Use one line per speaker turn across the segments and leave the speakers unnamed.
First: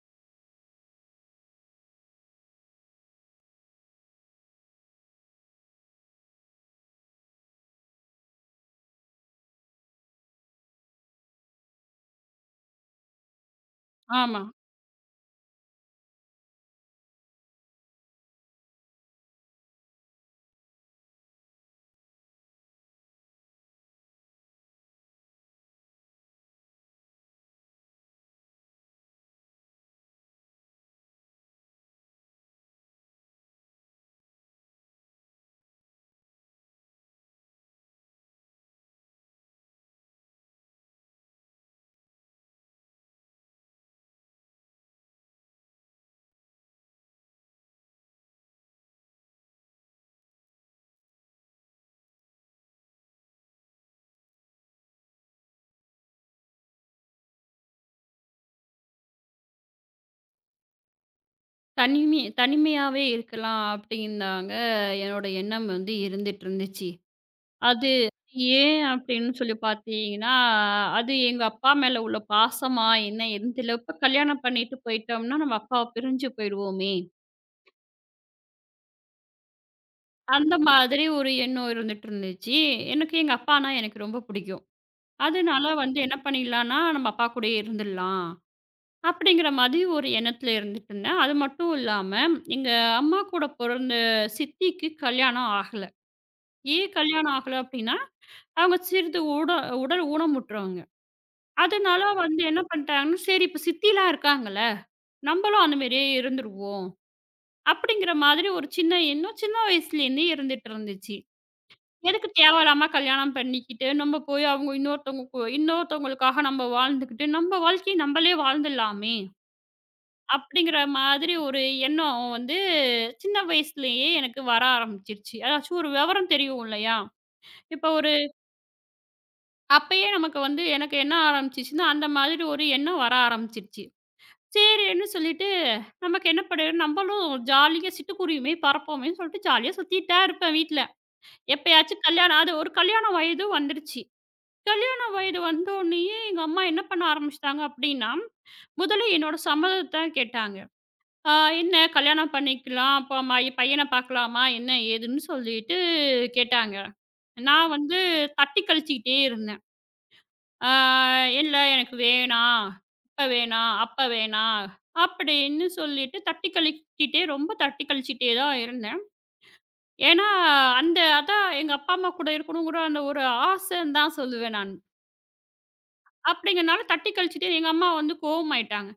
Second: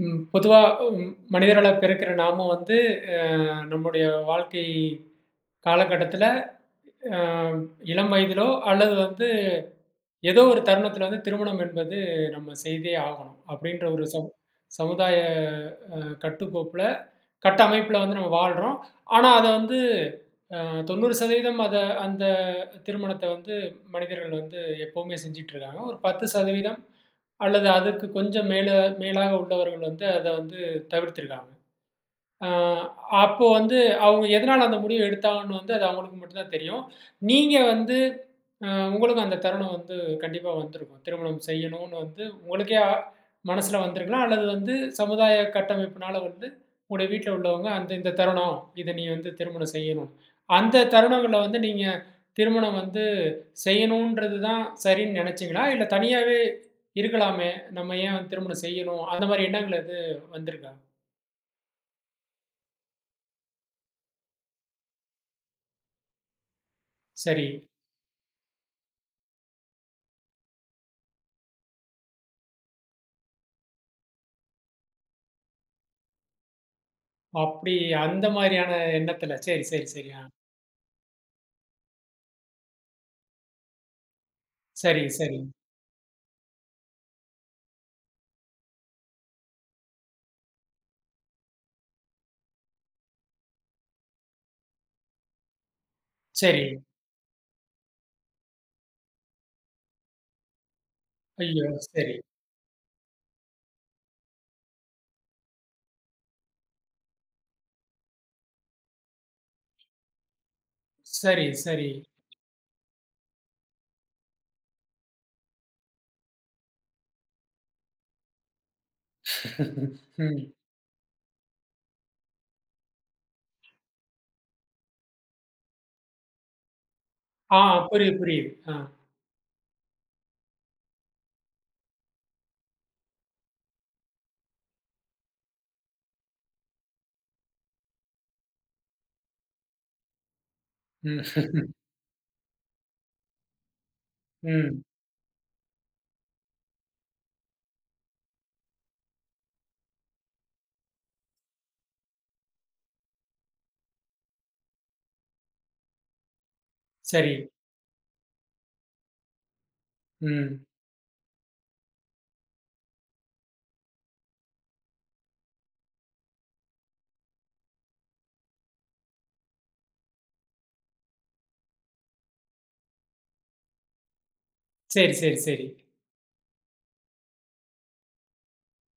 ம். பொதுவா மனிதர்களா பிறக்கிற நாம வந்து அ நம்முடைய வாழ்க்கை காலகட்டத்தில அ இளம் வயதிலோ அல்லது வந்து ஏதோ ஒரு தருணத்தில வந்து திருமணம் என்பது நம்ம செய்தே ஆகணும். அப்படின்ற ஒரு
ஆமா.
சமுதாய அ கட்டுக்கோப்புல, கட்டமைப்புல வந்து நம்ம வாழ்றோம். ஆனா அத வந்து அ 90% அத அந்த திருமணத்த வந்து மனிதர்கள் வந்து எப்பவுமே செஞ்சுட்டு இருக்காங்க. ஒரு 10% அல்லது அதுக்கு கொஞ்சம் மேல மேலாக உள்ளவர்கள் வந்து அத வந்து தவிர்த்திருக்காங்க. ஆ, அப்போ வந்து அவங்க எதனால அந்த முடிவு எடுத்தாங்கன்னு வந்து அது அவங்களுக்கு மட்டும் தான் தெரியும். நீங்க வந்து உங்களுக்கும் அந்த தருணம் வந்து கண்டிப்பா வந்திருக்கும். திருமணம் செய்யணும்னு வந்து உங்களுக்கே மனசுல வந்திருக்கலாம். அல்லது வந்து சமுதாய கட்டமைப்பினால வந்து உங்களுடைய வீட்ல உள்ளவங்க அந்த இந்த தருணம், இத நீ வந்து திருமணம் செய்யணும். அந்த தருணங்கள்ல வந்து நீங்க திருமணம் வந்து செய்யணுன்றது தான் சரின்னு நெனச்சீங்களா? இல்ல தனியாவே இருக்கலாமே! நம்ம ஏன் வந்து திருமணம் செய்யணும்? அந்த மாரி எண்ணங்கள் எது வந்திருக்கா?
தனிமை தனிமையாவே இருக்கலாம் அப்படின்னாங்க என்னோட எண்ணம் வந்து இருந்துட்டு இருந்துச்சு.
சரி.
அது ஏன் அப்படின்னு சொல்லி பார்த்தீங்கன்னா, அது எங்க அப்பா மேல உள்ள பாசமா என்ன ஏதுன்னு தெரியல. இப்ப கல்யாணம் பண்ணிட்டு போயிட்டோம்னா, நம்ம அப்பாவ பிரிஞ்சு போயிடுவோமே!
அப்படி அந்த மாரியான எண்ணத்துல. சரி, சரி, சரி. ஆ.
அந்த மாதிரி ஒரு எண்ணம் இருந்துட்டு இருந்துச்சு. எனக்கு எங்க அப்பான்னா எனக்கு ரொம்ப பிடிக்கும்.
சரி, சரி,
அதனால வந்து என்ன பண்ணிடலான்னா, நம்ம அப்பா கூடயே இருந்துடலாம். அப்படிங்கிற மாதிரி ஒரு எண்ணத்துல இருந்துட்டு இருந்தேன். அது மட்டும் இல்லாம, எங்க அம்மா கூட பொறந்த சித்திக்கு கல்யாணம் ஆகல.
சரி.
ஏன் கல்யாணம் ஆகல அப்படின்னா, அவங்க சிறிது உடல் ஊனமுற்றவங்க.
ஐயோ!
அதனால
சரி,
வந்து என்ன பண்ணிட்டாங்கன்னா, சரி இப்ப சித்திலாம் இருக்காங்கல்ல, நம்மளும் அந்த மாரியே இருந்துருவோம். அப்படிங்கிற மாதிரி ஒரு சின்ன எண்ணம் சின்ன வயசுலேருந்தே இருந்துட்டு இருந்துச்சு.
சரி, சரி.
எதுக்கு தேவையில்லாம கல்யாணம் பண்ணிக்கிட்டு, நம்ம போய் அவங்க இன்னொருத்தவங்க இன்னொருத்தவங்களுக்காக நம்ம வாழ்ந்துக்கிட்டு, நம்ம வாழ்க்கைய நம்மளே வாழ்ந்துடலாமே!
ம்.
அப்படிங்கிற மாதிரி ஒரு எண்ணம் வந்து சின்ன வயசுலயே எனக்கு வர ஆரம்பிச்சிருச்சு. அதாச்சும் ஒரு விவரம் தெரியும் இல்லையா?
ஆ,
இப்ப ஒரு
புரியுது, புரியுது. ஆ.
அப்பயே நமக்கு வந்து எனக்கு என்ன ஆரம்பிச்சுச்சுன்னா, அந்த மாதிரி ஒரு எண்ணம் வர ஆரம்பிச்சிருச்சு. சரின்னு சொல்லிட்டு நமக்கு என்ன பண்ணு நம்மளும் ஜாலியா சிட்டுக்குருவியுமே பறப்போமேன்னு சொல்லிட்டு ஜாலியா சுத்திட்டா இருப்பேன் வீட்ல.
ம்.
எப்பயாச்சும் கல்யாணம் அது ஒரு கல்யாண வயது வந்துருச்சு.
ம்.
கல்யாண வயது வந்தோனயே எங்க அம்மா என்ன பண்ண ஆரம்பிச்சுட்டாங்க அப்படின்னா, முதல்ல என்னோட சம்மதத்த கேட்டாங்க. ஆ என்ன கல்யாணம் பண்ணிக்கலாம், அப்ப பையன பார்க்கலாமா என்ன ஏதுன்னு சொல்லிட்டு கேட்டாங்க.
சரி.
நான் வந்து தட்டி கழிச்சுக்கிட்டே இருந்தேன்.
ம்.
ஆ இல்ல எனக்கு வேணாம், இப்ப வேணாம், அப்ப வேணாம் அப்படின்னு சொல்லிட்டு தட்டி கழிச்சிட்டே ரொம்ப தட்டி கழிச்சிட்டே தான் இருந்தேன். ஏன்னா, அந்த அதான் எங்க அப்பா, அம்மா கூட இருக்கணுங்கிற அந்த ஒரு ஆசைன்னு தான் சொல்லுவேன் நான்.
சரி, சரி, சரி.
அப்படிங்கிறனால தட்டி கழிச்சுட்டே எங்க அம்மா வந்து கோவமாயிட்டாங்க.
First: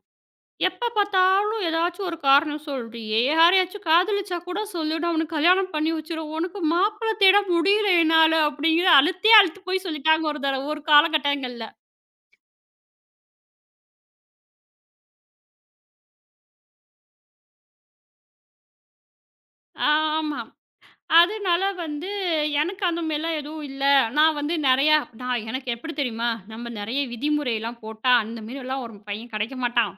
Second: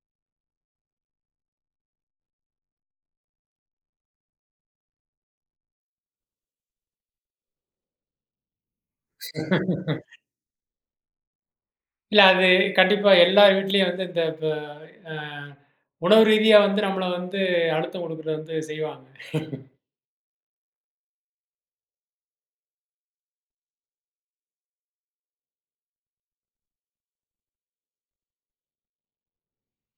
எப்ப பார்த்தாலும் ஏதாச்சும் ஒரு காரணம் சொல்றியே! யாரையாச்சும் காதலிச்சா கூட சொல்லு, நான் உனக்கு கல்யாணம் பண்ணி வச்சுருவேன். உனக்கு மாப்பிள தேட முடியல என்னால அப்டிங்கிற அழுத்தே அழுத்து போய் சொல்லிட்டாங்க ஒரு தடவ ஒரு காலகட்டங்கள்ல.
இல்ல அது கண்டிப்பா எல்லார் வீட்லயும் வந்து இந்த ப அ உணவு ரீதியா வந்து நம்மள வந்து அழுத்தம் குடுக்குறது வந்து செய்வாங்க.
ஆமா. அதனால வந்து எனக்கு அந்த மாரிலாம் எதுவும் இல்ல. நான் வந்து நெறையா நான் எனக்கு எப்டி தெரியுமா? நம்ம நெறைய விதிமுறைலாம் போட்டா, அந்த மாரிலாம் ஒரு பையன் கெடைக்க மாட்டான்.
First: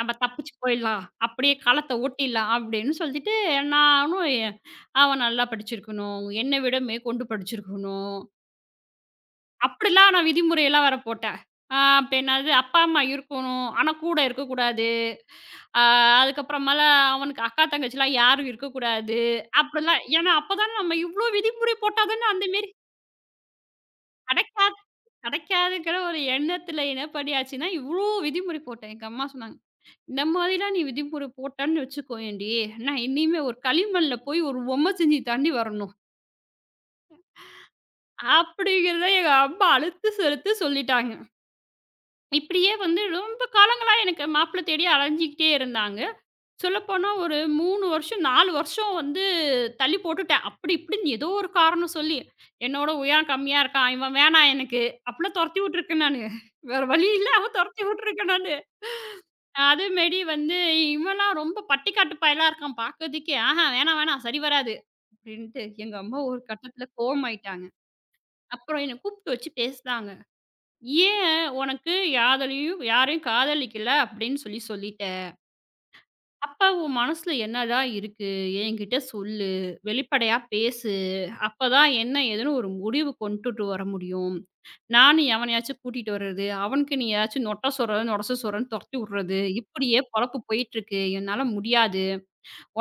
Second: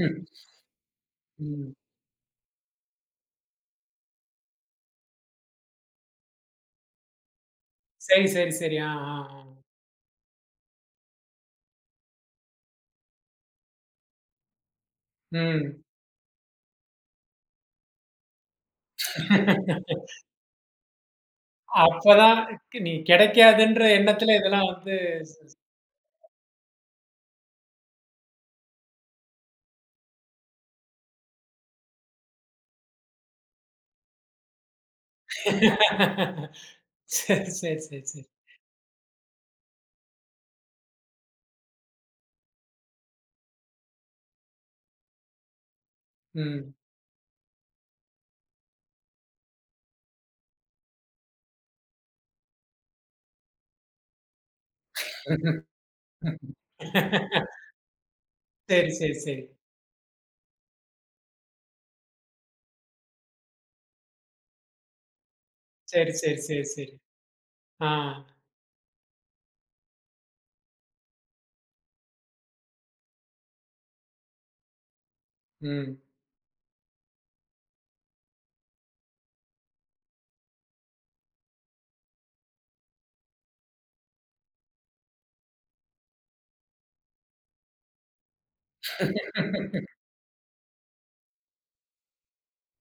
நம்ம தப்பிச்சு போயிடலாம். அப்டியே
ம்.
காலத்த ஓட்டிடலாம் அப்டின்னு சொல்லிட்டு, நானும் எ- அவன் நல்லா படிச்சிருக்கணும். என்ன விட மேற்கொண்டு படிச்சிருக்கணும்.
சரி, சரி, சரி. ஆ, ஆ, ஆ.
அப்படிலாம் நான் விதிமுறையெல்லாம் வேற போட்டேன். அப்ப என்னது அப்பா, அம்மா இருக்கணும். ஆனா கூட இருக்கக்கூடாது. ஆ
ம்.
அதுக்கப்புறமேல அவனுக்கு அக்கா, தங்கச்சிலாம் யாரும் இருக்கக்கூடாது. அப்படிலாம் ஏன்னா அப்பதான் நம்ம இவ்ளோ விதிமுறை போட்டா தானே
அப்பதான்
அந்த மாரி
நீ கிடைக்காதுன்ற எண்ணத்துல இதெல்லாம்
கிடைக்காது
வந்து
கிடைக்காதுங்கிற ஒரு எண்ணத்துல என்ன பண்ணியாச்சுன்னா, இவ்ளோ விதிமுறை போட்டேன். எங்க அம்மா சொன்னாங்க, "இந்த மாதிரிலாம் நீ விதிமுறை போட்டன்னு வச்சுக்கோயேன்டி, நான் இனிமே ஒரு களிமண்ல போய் ஒரு பொம்மை செஞ்சு தாண்டி வரணும்."
சரி, சரி, சரி, சரி.
அப்படிங்கிறத எங்க அம்மா அழுத்து, சிறுத்து சொல்லிட்டாங்க. இப்படியே வந்து ரொம்ப காலங்களா எனக்கு மாப்பிள்ளை தேடி அலைஞ்சுக்கிட்டே இருந்தாங்க.
ம்.
சொல்லப்போனா ஒரு 3 வருஷம், 4 வருஷம் வந்து தள்ளி போட்டுட்டேன். அப்படி இப்படின்னு ஏதோ ஒரு காரணம் சொல்லி, என்னோட உயரம் கம்மியா இருக்கான். இவன் வேணாம் எனக்கு. அப்படிலாம் தொரத்தி விட்டுருக்கேன் நானு. வேற வழி இல்ல அவன் தொரத்தி விட்டுருக்கேன் நானு.
சரி, சரி, சரி.
அதேமாரி வந்து இவன்லாம் ரொம்ப பட்டிக்காட்டு பயலா இருக்கான் பார்க்கறதுக்கே. ஆஹா வேணாம், வேணாம் சரி வராது. அப்படின்ட்டு எங்க
சரி,
அம்மா
சரி,
ஒரு
சரி,
கட்டத்துல
சரி.
கோவமாயிட்டாங்க.
ஆ.
அப்புறம் என்ன கூப்பிட்டு வச்சு பேசுனாங்க. ஏன் உனக்கு யாதலையும் யாரையும் காதலிக்கல அப்படின்னு சொல்லி சொல்லிட்ட.
ம்.
அப்ப உன் மனசுல என்னடா இருக்கு? என்கிட்ட சொல்லு. வெளிப்படையா பேசு. அப்பதான் என்ன ஏதுன்னு ஒரு முடிவு கொண்டுட்டு வர முடியும். நானு எவனையாச்சும் கூட்டிட்டு வர்றது, அவனுக்கு நீ ஏதாச்சும் நொட்ட சொருகல், நொடச சொருகல்ன்னு தொரத்தி விடுறது, இப்படியே பொழப்பு போயிட்டு இருக்கு. என்னால முடியாது.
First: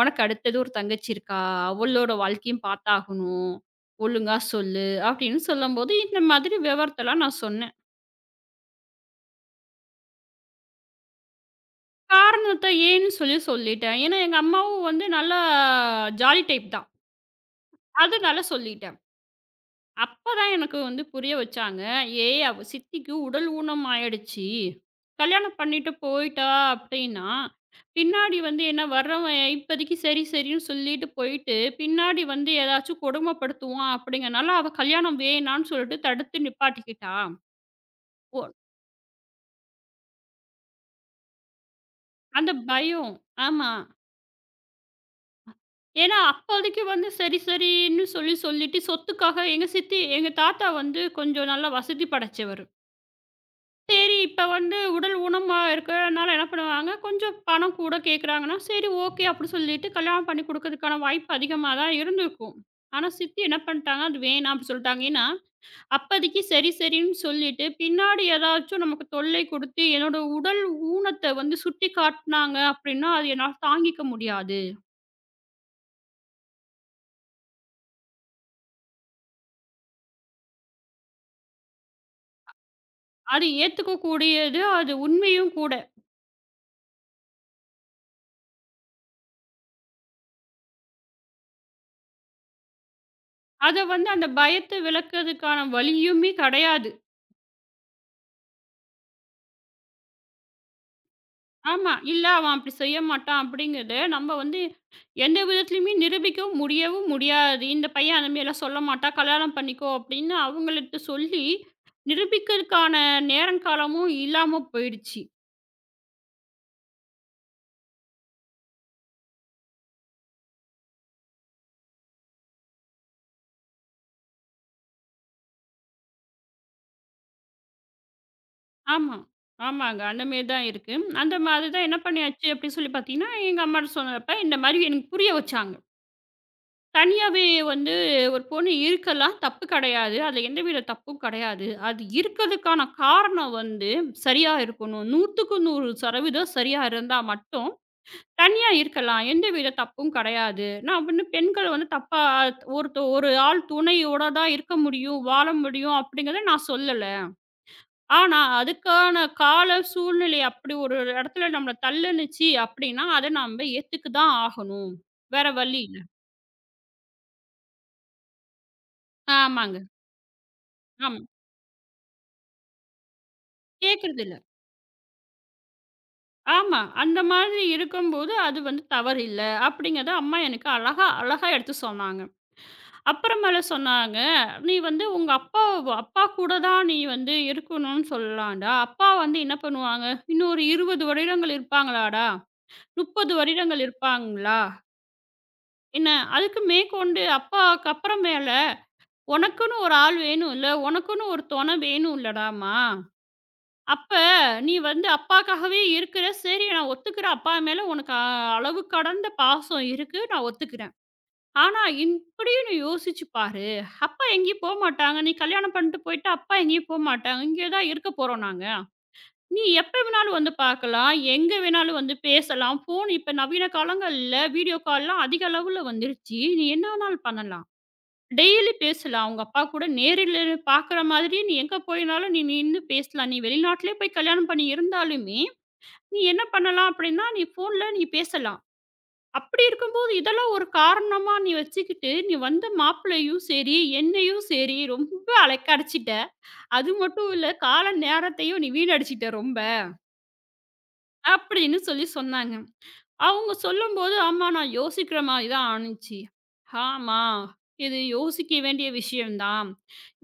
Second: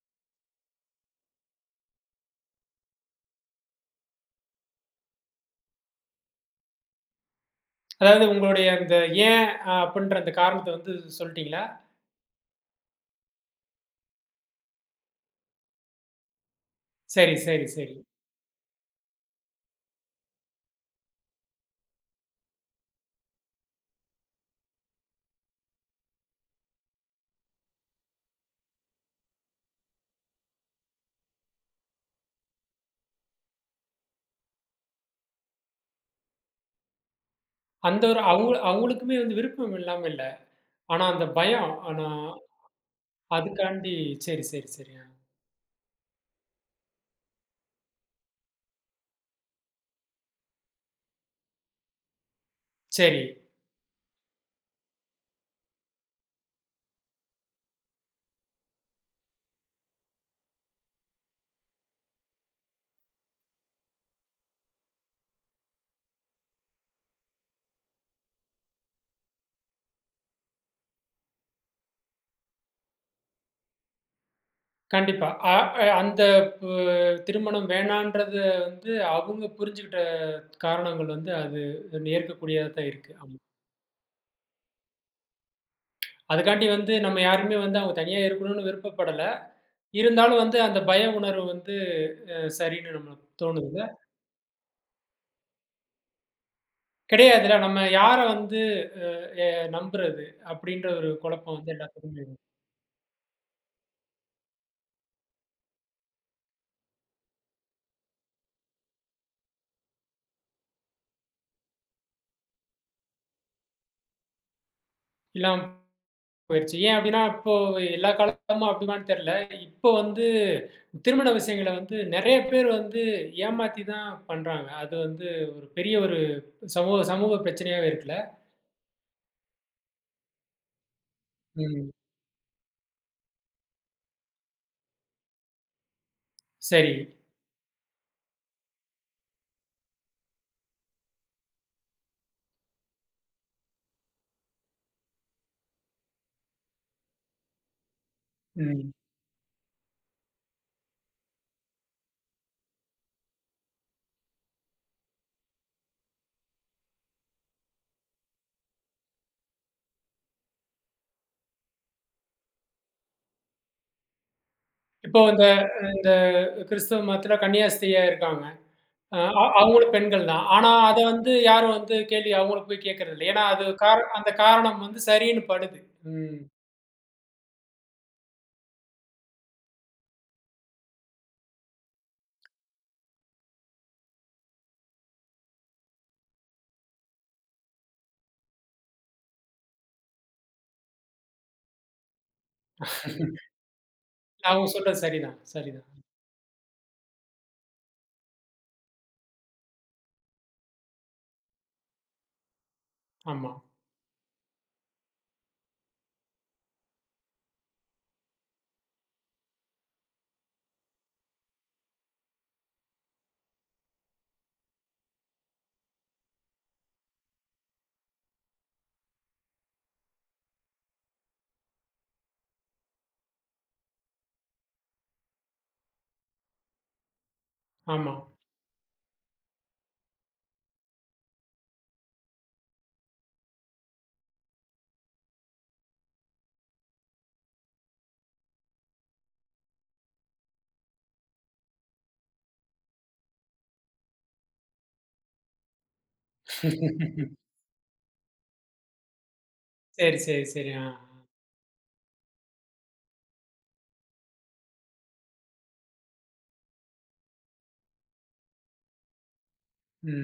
உனக்கு அடுத்தது ஒரு தங்கச்சி இருக்கா? அவளோட வாழ்க்கையும் பார்த்தாகணும். ஒழுங்கா சொல்லு அப்படின்னு சொல்லும்போது, இந்த மாதிரி விவரத்தெல்லாம் நான் சொன்னேன்.
அதாவது உங்களுடைய அந்த ஏன் அப்டின்ற அந்த காரணத்த வந்து சொல்ட்டீங்களா?
காரணத்த ஏன்னு சொல்லி சொல்லிட்டேன். ஏன்னா, எங்க அம்மாவும் வந்து நல்லா ஜாலி டைப் தான்.
சரி, சரி, சரி.
அதனால சொல்லிட்டேன். அப்பதான் எனக்கு வந்து புரிய வச்சாங்க. "ஏய்! அவ சித்திக்கு உடல் ஊனம் ஆயிடுச்சு. கல்யாணம் பண்ணிட்டு போயிட்டா அப்டின்னா, பின்னாடி வந்து என்ன வர்றவன் இப்போதைக்கு சரி, சரின்னு சொல்லிட்டு போயிட்டு, பின்னாடி வந்து ஏதாச்சும் கொடுமைப்படுத்துவான் அப்டிங்கனால, அவ கல்யாணம் வேணான்னு சொல்லிட்டு தடுத்து நிப்பாட்டிக்கிட்டா."
அந்த ஒரு
ஒ
அவுங்க அவுங்களுக்குமே வந்து விருப்பம் இல்லாம இல்ல. ஆனா அந்த பயம். ஆனா
அந்த பயம். ஆமா.
அதுக்காண்டி சரி, சரி, சரி. ஆ.
ஏன்னா, அப்போதைக்கு வந்து சரி, சரின்னு சொல்லி சொல்லிட்டு சொத்துக்காக எங்க சித்தி எங்க தாத்தா வந்து கொஞ்சம் நல்லா வசதி படைச்சவரு.
சரி.
சரி, இப்ப வந்து உடல் ஊனமா இருக்கிறனால என்ன பண்ணுவாங்க, கொஞ்சம் பணம் கூட கேட்குறாங்கன்னா, சரி ஓகே அப்படின்னு சொல்லிட்டு கல்யாணம் பண்ணி குடுக்கறதுக்கான வாய்ப்பு அதிகமா தான் இருந்திருக்கும். ஆனா, சித்தி என்ன பண்ணிட்டாங்க, அது வேணாம் அப்படி சொல்லிட்டாங்க. ஏன்னா, அப்போதைக்கு சரி, சரின்னு சொல்லிட்டு, பின்னாடி ஏதாச்சும் நமக்கு தொல்லை குடுத்து, என்னோட உடல் ஊனத்த வந்து சுட்டிக்காட்டுனாங்க அப்படின்னா, அது என்னால தாங்கிக்க முடியாது.
கண்டிப்பா. அ அ அந்த ப திருமணம் வேணான்றத வந்து அவுங்க புரிஞ்சுகிட்ட காரணங்கள் வந்து அது இருக்கக்கூடியதா தான் இருக்கு. ஆமா.
அது ஏத்துக்கக்கூடியது. அது உண்மையும் கூட.
அதுக்காண்டி வந்து நம்ம யாருமே வந்து அவங்க தனியா இருக்கணும்னு விருப்பப்படல. இருந்தாலும் வந்து அந்த பய உணர்வு வந்து சரின்னு நம்மளுக்கு
அத
தோணுதுல்ல.
வந்து அந்த பயத்த விலக்குறதுக்கான வழியுமே கிடையாது.
கிடையாதுல்ல. நம்ம யார வந்து அ எ நம்புறது அப்படின்ற ஒரு குழப்பம் வந்து
ஆமா.
எல்லாத்துக்குமே
இல்ல அவன் அப்படி செய்ய மாட்டான் அப்படிங்கிறத நம்ம வந்து எந்த விதத்துலயுமே நிரூபிக்கவும் முடியவும் முடியாது. இந்த பையன் அந்தமாரிலாம் சொல்ல மாட்டான். கல்யாணம் பண்ணிக்கோ அப்படின்னு அவங்கள்ட்ட சொல்லி நிரூபிக்கிறதுக்கான நேரம் காலமும் இல்லாம போயிடுச்சு.
இல்லாம போயிருச்சு. ஏன் அப்படின்னா, இப்போ எல்லா காலமும் அப்படிமான்னு தெரியல. இப்போ வந்து திருமண விஷயங்கள வந்து நெறைய பேர் வந்து ஏமாத்தி தான் பண்றாங்க. அது வந்து ஒரு பெரிய ஒரு சமூக சமூக பிரச்சனையாவே இருக்குல்ல.
ஆமா. ஆமாங்க. அந்தமாரி தான் இருக்கு. அந்த மாதிரி தான்
ம்.
என்ன பண்ணியாச்சு அப்படின்னு சொல்லி பார்த்தீங்கன்னா, எங்க அம்மாட்ட சொன்னப்ப இந்த மாதிரி எனக்கு புரிய வச்சாங்க.
சரி.
தனியாவே வந்து ஒரு பொண்ணு இருக்கலாம். தப்பு கிடையாது. அதுல எந்தவித தப்பும் கிடையாது. அது இருக்கிறதுக்கான காரணம் வந்து சரியா இருக்கணும். 100க்கு 100% சரியா இருந்தா மட்டும் தனியா
ம்.
இருக்கலாம். எந்தவித தப்பும் கிடையாது. நான் வந்து பெண்கள் வந்து தப்பா ஒரு ஆள் துணையோட தான் இருக்க முடியும், வாழ முடியும் அப்படிங்கிறத நான் சொல்லல. ஆனா அதுக்கான கால சூழ்நிலை அப்படி ஒரு இடத்துல நம்மள தள்ளுனுச்சு அப்படின்னா, அத நம்ம ஏத்துக்கு தான் ஆகணும்.
இப்போ இந்த
வேற வழி இல்ல.
இந்த கிறிஸ்தவ மதத்துல கன்னியாஸ்திரியா இருக்காங்க. அ அ
ஆமாங்க.
அவங்களும் பெண்கள் தான். ஆனா, அத
ஆமா.
வந்து யாரும் வந்து கேள்வி அவங்களுக்கு போய் கேட்கறது இல்ல. ஏன்னா, அது அந்த
கேட்கறதில்ல.
காரணம் வந்து சரின்னு படுது. ம்.
ஆமா. அந்த மாதிரி இருக்கும்போது, அது வந்து தவறில்ல. அப்படிங்கிறத அம்மா எனக்கு அழகா அழகா எடுத்து சொன்னாங்க. அப்புறமேல சொன்னாங்க, "நீ வந்து உங்க அப்பா அப்பா கூட தான் நீ வந்து இருக்கணும்னு சொல்லலாம்டா. அப்பா வந்து என்ன பண்ணுவாங்க? இன்னொரு 20 வருடங்கள் இருப்பாங்களாடா? 30 வருடங்கள் இருப்பாங்களா?
அவங்க சொல்றது சரிதான், சரிதான்.
என்ன அதுக்கு மேற்கொண்டு அப்பாவுக்கு அப்புறமேல உனக்குன்னு ஒரு ஆள் வேணும்ல? உனக்குன்னு ஒரு துணை வேணும் இல்லடாம்மா?
ஆமா,
அப்ப நீ வந்து அப்பாக்காகவே இருக்கிற. சரி நான் ஒத்துக்கிறேன். அப்பா மேல உனக்கு அளவு கடந்த பாசம் இருக்கு. நான் ஒத்துக்கிறேன். ஆனா இப்படியும் நீ யோசிச்சு பாரு. அப்பா எங்கேயும் போமாட்டாங்க. நீ கல்யாணம் பண்ணிட்டு போயிட்டா, அப்பா எங்கேயும் போமாட்டாங்க. இங்கே தான் இருக்க போறோம் நாங்க. நீ எப்ப வேணாலும் வந்து பார்க்கலாம். எங்க வேணாலும் வந்து பேசலாம். ஃபோன் இப்ப நவீன காலங்கள்ல வீடியோ கால்லாம் அதிக அளவுல வந்துருச்சு. நீ என்ன வேணாலும் பண்ணலாம்.
ஆமா.
டெய்லி பேசலாம். அவங்க அப்பா கூட நேரில பார்க்குற மாதிரி நீ எங்க போயினாலும் நீ நின்னு பேசலாம். நீ வெளிநாட்டிலே போய் கல்யாணம் பண்ணி இருந்தாலுமே, நீ என்ன பண்ணலாம் அப்படின்னா, நீ ஃபோன்ல நீ பேசலாம். அப்படி இருக்கும்போது, இதெல்லாம் ஒரு காரணமா நீ வச்சுக்கிட்டு, நீ வந்த மாப்பிள்ளையும் சரி, என்னையும் சரி ரொம்ப அலைக்கழிச்சிட்ட. அது மட்டும் இல்ல, கால நேரத்தையும் நீ வீணடிச்சிட்ட ரொம்ப.
சரி, சரி, சரி. ஆ.
அப்படின்னு சொல்லி சொன்னாங்க. அவங்க சொல்லும்போது, ஆமா நான் யோசிக்கிற மாரி தான் ஆணுச்சு. ஆமா, இது யோசிக்க வேண்டிய விஷயம் தான்.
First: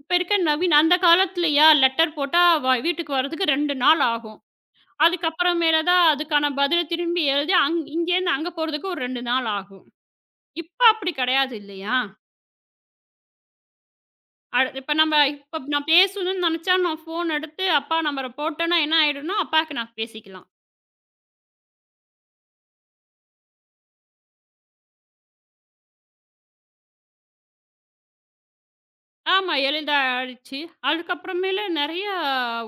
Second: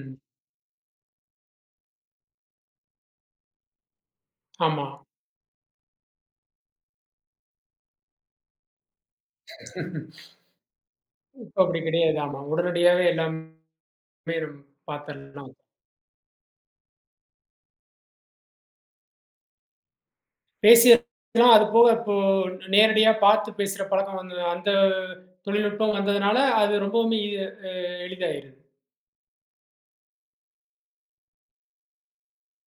இப்ப இருக்க நவீன் அந்த காலத்துலயா லெட்டர் போட்டா வீட்டுக்கு வரதுக்கு 2 நாள் ஆகும்.
ஆமா.
அதுக்கப்புறமேல தான் அதுக்கான பதில திரும்பி எழுதி இங்கேருந்து அங்க போறதுக்கு ஒரு 2 நாள் ஆகும். இப்ப அப்படி கிடையாது
இப்ப அப்படி
இல்லையா?
கிடையாது. ஆமா. உடனடியாவே எல்லாமே நம்ம
அ இப்ப நம்ம
பாத்துரலாம்.
இப்ப நான் பேசணும்னு நினைச்சா நான் ஃபோன் எடுத்து அப்பா நம்பர போட்டேன்னா என்ன ஆயிடும்னா, அப்பாக்கு நான் பேசிக்கலாம்.
பேசியெல்லாம் அது போக இப்போ நேரடியா பார்த்து பேசுற பழக்கம் வந்து அந்த தொழில்நுட்பம் வந்ததுனால, அது ரொம்பவுமே எ எளிதாயிடுது.
ஆமா. எளிதா ஆயிடுச்சு. அதுக்கப்புறமேலு நெறைய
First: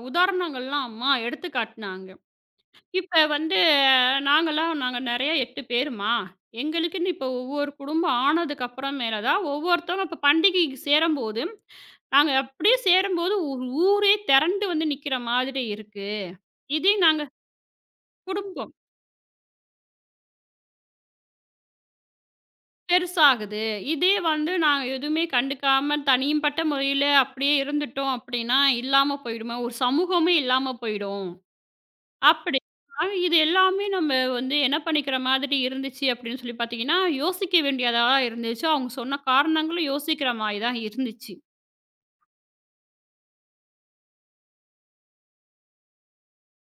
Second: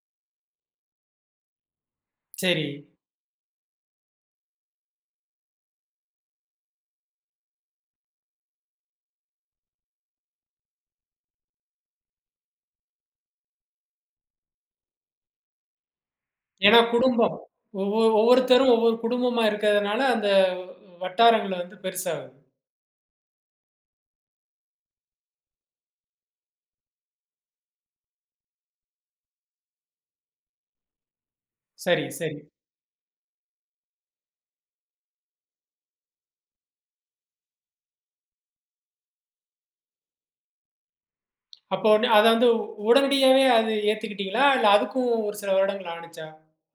உதாரணங்கள்லாம் அம்மா எடுத்து காட்டுனாங்க.
சரி.
இப்ப வந்து நாங்க நெறைய 8 பேருமா. எங்களுக்குன்னு இப்போ ஒவ்வொரு குடும்பம் ஆனதுக்கு அப்புறமேல தான் ஒவ்வொருத்தவங்க இப்ப பண்டிகைக்கு சேரும்போது, நாங்க அப்படியே சேரும்போது ஒரு ஊரே திரண்டு வந்து நிக்கிற மாதிரி இருக்கு.
ஏன்னா
இதே நாங்க
குடும்பம். ஒவ்வொருத்தரும்
குடும்பம்
ஒவ்வொரு குடும்பமா இருக்கிறதுனால, அந்த வட்டாரங்கள் வந்து பெருசாகுது.
பெருசாகுது. இதே வந்து நாங்க எதுவுமே கண்டுக்காம தனிப்பட்ட முறையில அப்படியே இருந்துட்டோம் அப்படின்னா, இல்லாம போயிடுமா, ஒரு சமூகமே இல்லாம போயிடும்.
சரி, சரி.
அப்படி. இது எல்லாமே நம்ம வந்து என்ன பண்ணிக்கிற மாதிரி இருந்துச்சு அப்படின்னு சொல்லி பார்த்தீங்கன்னா, யோசிக்க வேண்டியதா இருந்துச்சு. அவங்க சொன்ன காரணங்களும் யோசிக்கிற மாரி தான் இருந்துச்சு.
அப்போ வந்து அத வந்து உடனடியாவே அது ஏத்துக்கிட்டீங்களா? இல்ல அதுக்கும் ஒரு சில வருடங்கள் ஆனுச்சா?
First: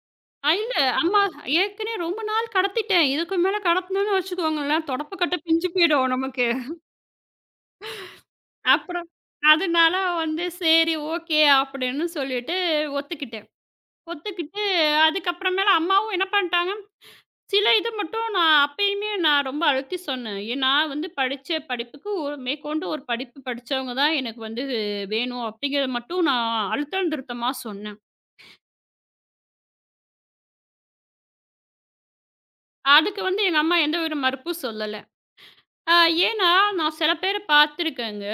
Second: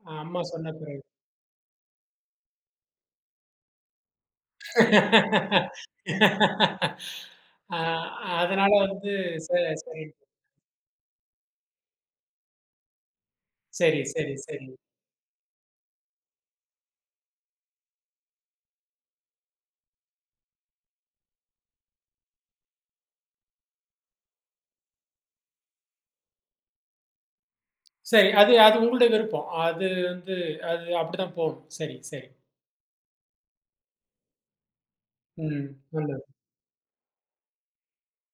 அம்மா சொன்ன
இல்ல
பிறகு.
அம்மா ஏற்கனவே ரொம்ப நாள் கடத்திட்டேன். இதுக்கு மேல கடத்தணும்னு வச்சுக்கோங்களேன், தொடப்பு கட்ட பிஞ்சு போயிடும் நமக்கு.
ஆ, அதனால
அப்புறம்
வந்து ச
அதனால
சரி.
வந்து சரி ஓகே அப்படின்னு சொல்லிட்டு ஒத்துக்கிட்டேன்.
சரி, சரி,
ஒத்துக்கிட்டு
சரி.
அதுக்கப்புறமேல அம்மாவும் என்ன பண்ட்டாங்க சில இது மட்டும் நான் அப்பயுமே நான் ரொம்ப அழுத்தி சொன்னேன். நான் வந்து படிச்ச படிப்புக்கு ஒரு மேற்கொண்டு ஒரு படிப்பு படிச்சவங்க தான் எனக்கு வந்து வேணும் அப்படிங்கிறத மட்டும் நான் அழுத்தம் திருத்தமா சொன்னேன்.
சரி. அது அது உங்களுடைய விருப்பம். அது வந்து அது அப்படிதான் போகும். சரி, சரி.
அதுக்கு வந்து எங்க அம்மா எந்த ஒரு மறுப்பும் சொல்லல.
ம்.
அ
நல்லது.
ஏன்னா நான் சில பேர பார்த்துருக்கேங்க.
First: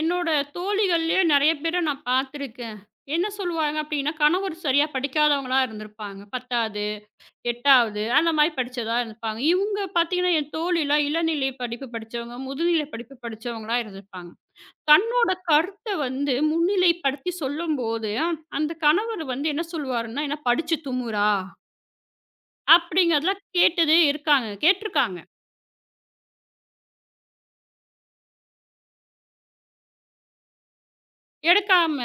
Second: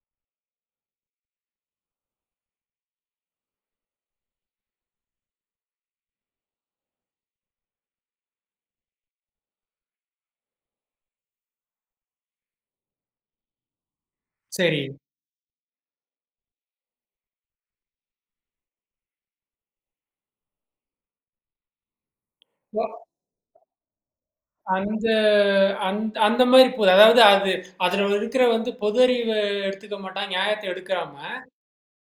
என்னோட தோழிகள்லயே நெறைய பேர நான் பார்த்துருக்கேன். என்ன சொல்லுவாங்க அப்படின்னா, கணவர் சரியா படிக்காதவங்களா இருந்திருப்பாங்க. 10வது, 8வது அந்த மாரி படிச்சதா இருந்திருப்பாங்க. இவங்க பார்த்தீங்கன்னா, என் தோழிலாம் இளநிலை படிப்பு படிச்சவங்க, முதுநிலை படிப்பு படிச்சவங்களா இருந்திருப்பாங்க.
சரி.
தன்னோட கருத்த வந்து முன்னிலைப்படுத்தி சொல்லும்போது, அந்த கணவர் வந்து என்ன சொல்லுவாருன்னா, "என்ன படிச்சு தும்முறா"
ஒ
அப்படிங்கிறதெல்லாம் கேட்டதே இருக்காங்க.
அந்த
கேட்டுருக்காங்க.
அந்த அந்த மாதிரி போது. அதாவது அது அதுல இருக்கிற வந்து பொது அறிவ எடுத்துக்க மாட்டான். நியாயத்த எடுக்காம
எடுக்காம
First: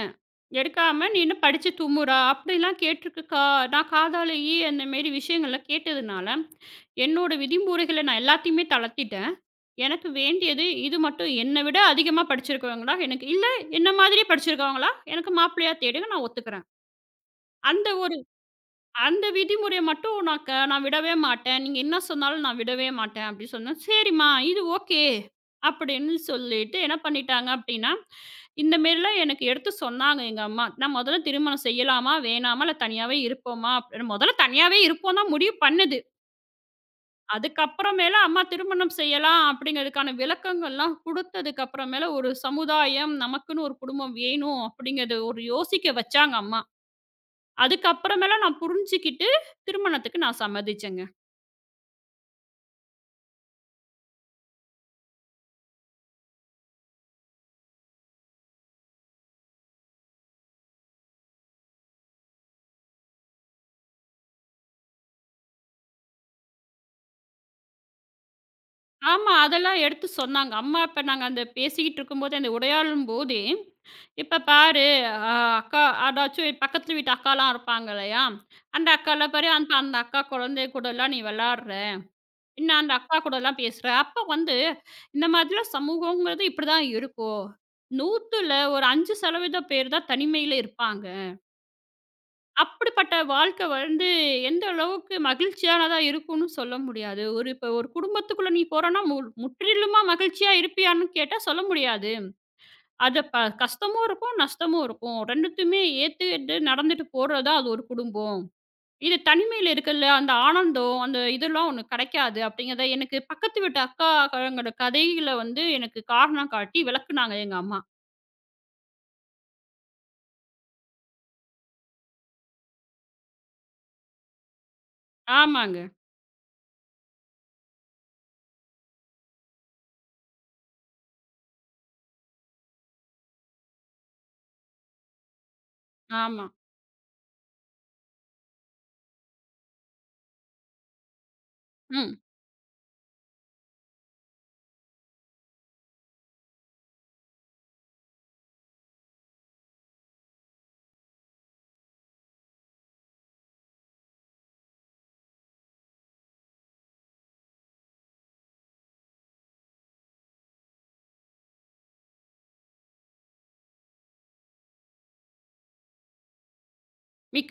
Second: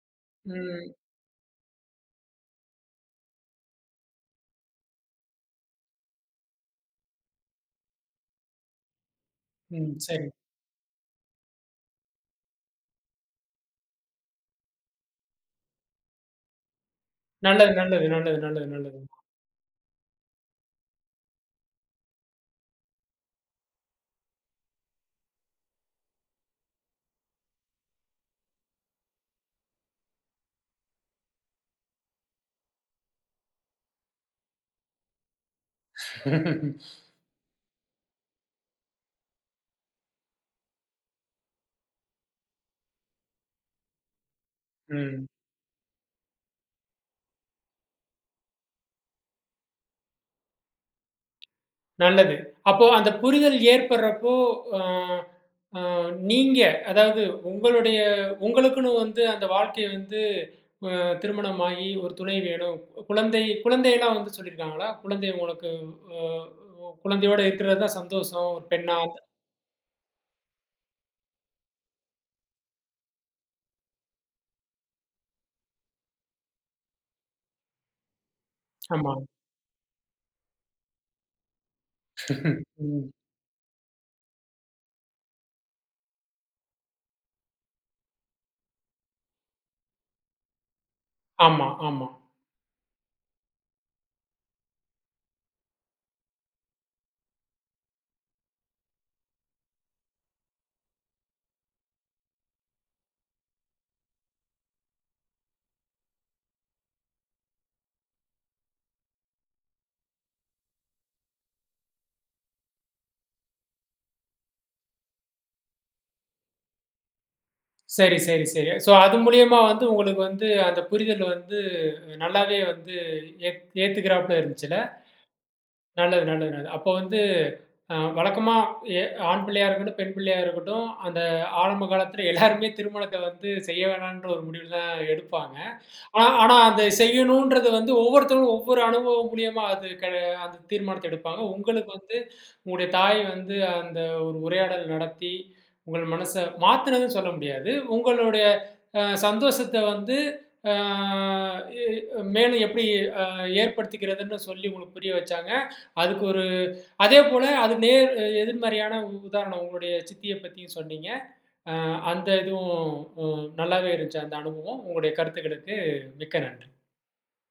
ம்,
எடுக்காம "நீ என்ன படிச்சு தும்முறா" அப்படிலாம் கேட்டுருக்குக்கா. நான் காதாலேயே அந்த மாரி விஷயங்கள்லாம் கேட்டதுனால, என்னோட விதிமுறைகள நான் எல்லாத்தையுமே தளர்த்திட்டேன்.
ம்.
எனக்கு
சரி.
வேண்டியது இது மட்டும் "என்ன விட அதிகமா படிச்சிருக்கிறவங்களா எனக்கு இல்ல என்ன மாதிரியே படிச்சிருக்கவங்களா, எனக்கு மாப்பிள்ளையா தேடுங்க" நான் ஒத்துக்கிறேன்.
நல்லது,
அந்த
நல்லது,
ஒரு
நல்லது, நல்லது, நல்லது.
அந்த விதிமுறைய மட்டும் நான் விடவே மாட்டேன். நீங்க என்ன சொன்னாலும் நான் விடவே மாட்டேன் அப்டி சொன்னேன். சரிம்மா இது ஓகே. அப்படின்னு சொல்லிட்டு என்ன பண்ணிட்டாங்க அப்டின்னா, இந்த மாரிலாம் எனக்கு எடுத்து சொன்னாங்க எங்க அம்மா. நான் முதல்ல திருமணம் செய்யலாமா? வேணாமா? இல்ல தனியாவே இருப்போமா? முதல்ல தனியாவே இருப்போம் தான் முடிவு பண்ணுது. அதுக்கப்புறமேல அம்மா திருமணம் செய்யலாம் அப்படிங்கிறதுக்கான விளக்கங்கள்லாம் குடுத்ததுக்கு அப்புறமேல ஒரு சமுதாயம், நமக்குன்னு ஒரு குடும்பம் வேணும் அப்படிங்கிறத
ம்.
ஒரு யோசிக்க வச்சாங்க அம்மா. அதுக்கப்புறமேல நான் புரிஞ்சுக்கிட்டு, திருமணத்துக்கு நான் சம்மதிச்சேங்க.
நல்லது. அப்போ அந்த புரிதல் ஏற்படுறப்போ, அ, அ நீங்க அதாவது உங்களுடைய உங்களுக்குன்னு வந்து அந்த வாழ்க்கை வந்து அ திருமணமாகி ஒரு துணை வேணும். குழந்தை குழந்தையெல்லாம் வந்து சொல்லியிருக்காங்களா? குழந்தை உங்களுக்கு அ குழந்தையோட இருக்கிறது தான் சந்தோஷம். ஒரு பெண்ணா
ஆமா. அதெல்லாம் எடுத்து சொன்னாங்க. அம்மா அப்ப நாங்க அந்த பேசிக்கிட்டு இருக்கும்போதே, அந்த உரையாடும் போதே, "இப்ப பாரு அ அக்கா" அதாச்சும் பக்கத்து வீட்டு அக்காலாம் இருப்பாங்க இல்லையா? அந்த
ஆமா.
அக்காலாம் பாரு அந்த அந்த அக்கா குழந்தை கூடலாம் நீ விளாடுற. இன்னும் அந்த
ம்.
அக்கா கூடலாம் பேசுற. அப்ப வந்து இந்த மாதிரிலாம் சமூகங்கிறது இப்படிதான் இருக்கும். 100ல ஒரு 5% பேர் தான் தனிமையில இருப்பாங்க.
ஆமா, ஆமா.
அப்படிப்பட்ட வாழ்க்கை வந்து எந்த அளவுக்கு மகிழ்ச்சியானதா இருக்கும்னு சொல்ல முடியாது. ஒரு இப்ப ஒரு குடும்பத்துக்குள்ள நீ போறன்னா, முற்றிலுமா மகிழ்ச்சியா இருப்பியான்னு கேட்டா சொல்ல முடியாது. அது கஷ்டமும் இருக்கும், நஷ்டமும் இருக்கும். 2த்தையுமே ஏத்துக்கிட்டு நடந்துட்டு போறது தான் அது ஒரு குடும்பம். இது தனிமையில இருக்குல்ல, அந்த ஆனந்தம், அந்த இதெல்லாம் ஒண்ணு கிடைக்காது அப்படிங்கிறத எனக்கு பக்கத்து வீட்டு அக்கா, அவங்களோட கதைகள வந்து எனக்கு காரணம் காட்டி விளக்குனாங்க எங்க அம்மா.
சரி, சரி, சரி. சோ அது மூலியமா வந்து உங்களுக்கு வந்து அந்த புரிதல் வந்து நல்லாவே வந்து ஏத்துக்கிறாப்புல இருந்துச்சுல்ல?
ஆமாங்க.
நல்லது, நல்லது, நல்லது. அப்போ வந்து வழக்கமா எ ஆண் பிள்ளையா இருக்கட்டும், பெண் பிள்ளையா இருக்கட்டும், அந்த ஆரம்ப காலத்துல எல்லாருமே திருமணத்த வந்து செய்ய வேணான்ற ஒரு முடிவுல தான் எடுப்பாங்க. ஆனா
ஆமா.
ஆனா அந்த செய்யணுன்றது வந்து ஒவ்வொருத்தவங்களும் ஒவ்வொரு அனுபவம் மூலியமா அது அந்த தீர்மானத்த எடுப்பாங்க. உங்களுக்கு
ம்.
வந்து உங்களுடைய தாய் வந்து அந்த ஒரு உரையாடல் நடத்தி, உங்கள் மனச மாத்துனதுன்னு சொல்ல முடியாது. உங்களுடைய அ சந்தோஷத்த வந்து அ இ மேலும் எப்படி அ ஏற்படுத்திக்கிறதுன்னு சொல்லி உங்களுக்கு புரிய வச்சாங்க. அதுக்கு ஒரு அதே போல அது நேர் எதிர்மறையான உதாரணம் உங்களுடைய சித்திய பத்தியும் சொன்னீங்க. அ அந்த இதுவும் நல்லாவே இருந்துச்சு அந்த அனுபவம். உங்களுடைய கருத்துக்களுக்கு மிக்க நன்றி.
மிக்க